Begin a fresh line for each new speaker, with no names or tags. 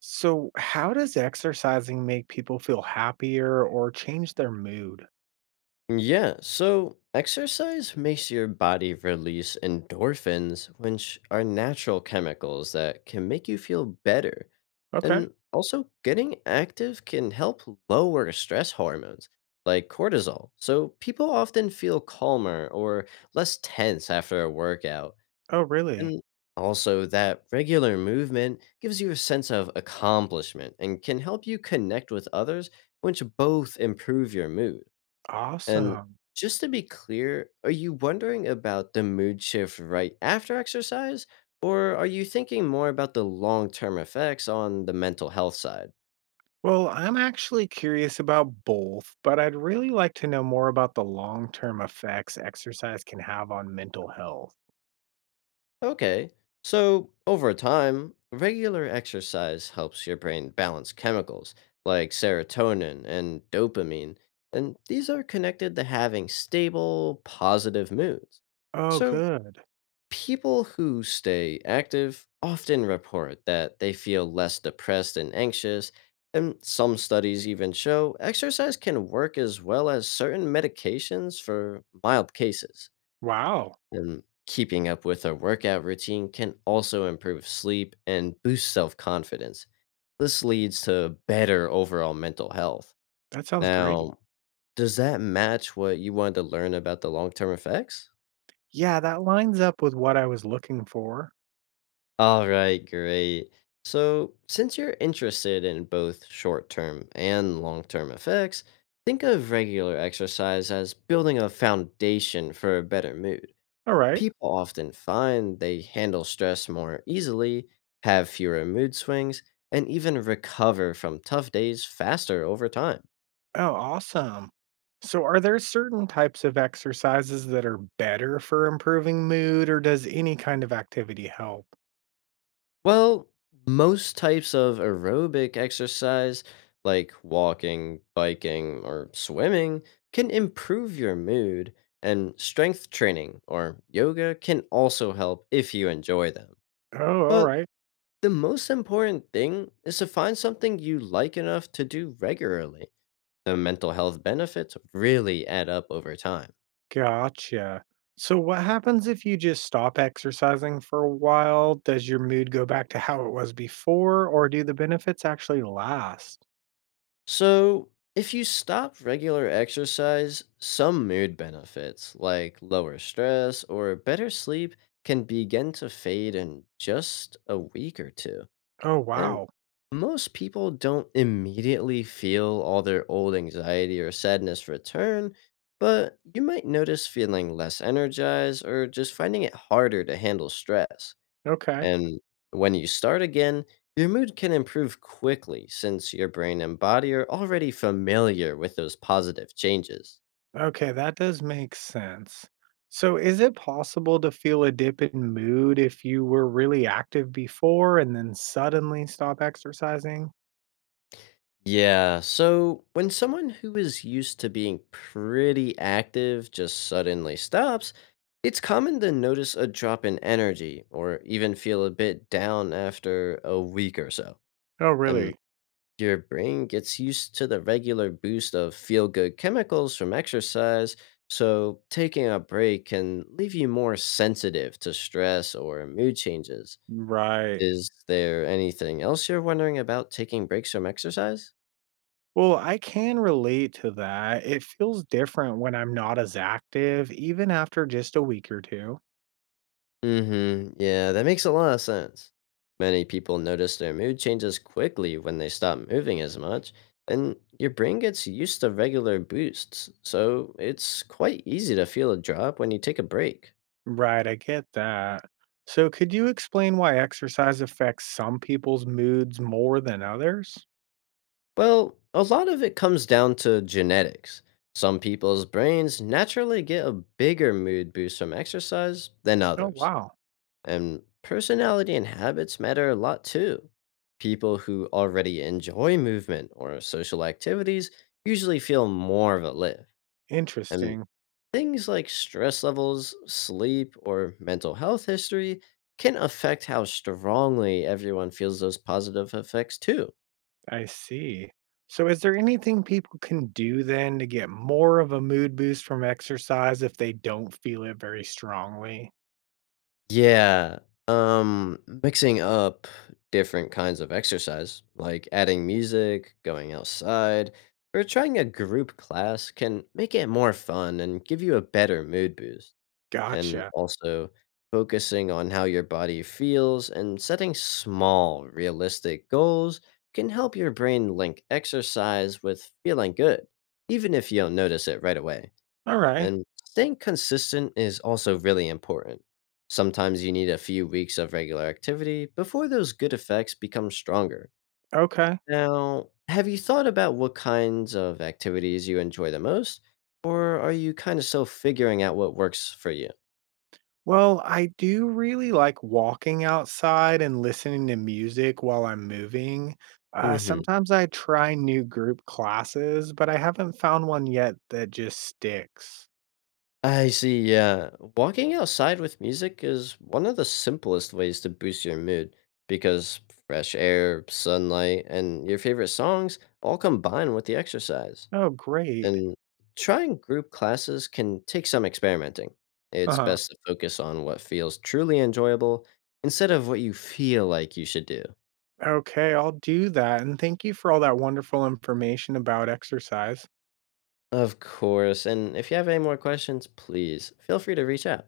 So, how does exercising make people feel happier or change their mood?
Yeah, so exercise makes your body release endorphins, which are natural chemicals that can make you feel better.
Okay.
And also, getting active can help lower stress hormones like cortisol. So, people often feel calmer or less tense after a workout.
Oh, really?
And also, that regular movement gives you a sense of accomplishment and can help you connect with others, which both improve your mood. And
Awesome.
just to be clear, are you wondering about the mood shift right after exercise? Or are you thinking more about the long term effects on the mental health side?
Well, I'm actually curious about both, but I'd really like to know more about the long term effects exercise can have on mental health.
Okay, so over time, regular exercise helps your brain balance chemicals like serotonin and dopamine, and these are connected to having stable, positive moods.
Oh,
So,
good.
people who stay active often report that they feel less depressed and anxious, and some studies even show exercise can work as well as certain medications for mild cases.
Wow.
And keeping up with a workout routine can also improve sleep and boost self confidence. This leads to better overall mental health.
That sounds great.
Now, does that match what you wanted to learn about the long term effects?
Yeah, that lines up with what I was looking for.
All right, great. So, since you're interested in both short term and long term effects, think of regular exercise as building a foundation for a better mood.
All right.
People often find they handle stress more easily, have fewer mood swings, and even recover from tough days faster over time.
Oh, awesome. So, are there certain types of exercises that are better for improving mood, or does any kind of activity help?
Well, most types of aerobic exercise, like walking, biking, or swimming, can improve your mood, and strength training or yoga can also help if you enjoy them.
Oh, all
But
right.
the most important thing is to find something you like enough to do regularly. The mental health benefits really add up over time.
Gotcha. So, what happens if you just stop exercising for a while? Does your mood go back to how it was before, or do the benefits actually last?
So, if you stop regular exercise, some mood benefits like lower stress or better sleep can begin to fade in just a week or two.
Oh,
And
wow.
most people don't immediately feel all their old anxiety or sadness return, but you might notice feeling less energized or just finding it harder to handle stress.
Okay.
And when you start again, your mood can improve quickly since your brain and body are already familiar with those positive changes.
Okay, that does make sense. So, is it possible to feel a dip in mood if you were really active before and then suddenly stop exercising?
Yeah, so when someone who is used to being pretty active just suddenly stops, it's common to notice a drop in energy or even feel a bit down after a week or so.
Oh,
And
really?
your brain gets used to the regular boost of feel good chemicals from exercise, so taking a break can leave you more sensitive to stress or mood changes.
Right.
Is there anything else you're wondering about taking breaks from exercise?
Well, I can relate to that. It feels different when I'm not as active, even after just a week or two.
Mm hmm. Yeah, that makes a lot of sense. Many people notice their mood changes quickly when they stop moving as much, and your brain gets used to regular boosts, so it's quite easy to feel a drop when you take a break.
Right, I get that. So, could you explain why exercise affects some people's moods more than others?
Well, a lot of it comes down to genetics. Some people's brains naturally get a bigger mood boost from exercise than
Oh,
others.
wow.
And personality and habits matter a lot too. People who already enjoy movement or social activities usually feel more of a lift. And
Interesting.
things like stress levels, sleep, or mental health history can affect how strongly everyone feels those positive effects too.
I see. So, is there anything people can do then to get more of a mood boost from exercise if they don't feel it very strongly?
Yeah. Mixing up different kinds of exercise, like adding music, going outside, or trying a group class can make it more fun and give you a better mood boost. And
Gotcha.
also, focusing on how your body feels and setting small, realistic goals can help your brain link exercise with feeling good, even if you don't notice it right away.
All right.
And staying consistent is also really important. Sometimes you need a few weeks of regular activity before those good effects become stronger.
Okay.
Now, have you thought about what kinds of activities you enjoy the most? Or are you kind of still figuring out what works for you?
Well, I do really like walking outside and listening to music while I'm moving.
Hmm.
Sometimes I try new group classes, but I haven't found one yet that just sticks.
I see, yeah. Walking outside with music is one of the simplest ways to boost your mood because fresh air, sunlight, and your favorite songs all combine with the exercise.
Oh, great.
And trying group classes can take some experimenting. It's
Uh-huh.
best to focus on what feels truly enjoyable instead of what you feel like you should do.
Okay, I'll do that. And thank you for all that wonderful information about exercise.
Of course, and if you have any more questions, please feel free to reach out.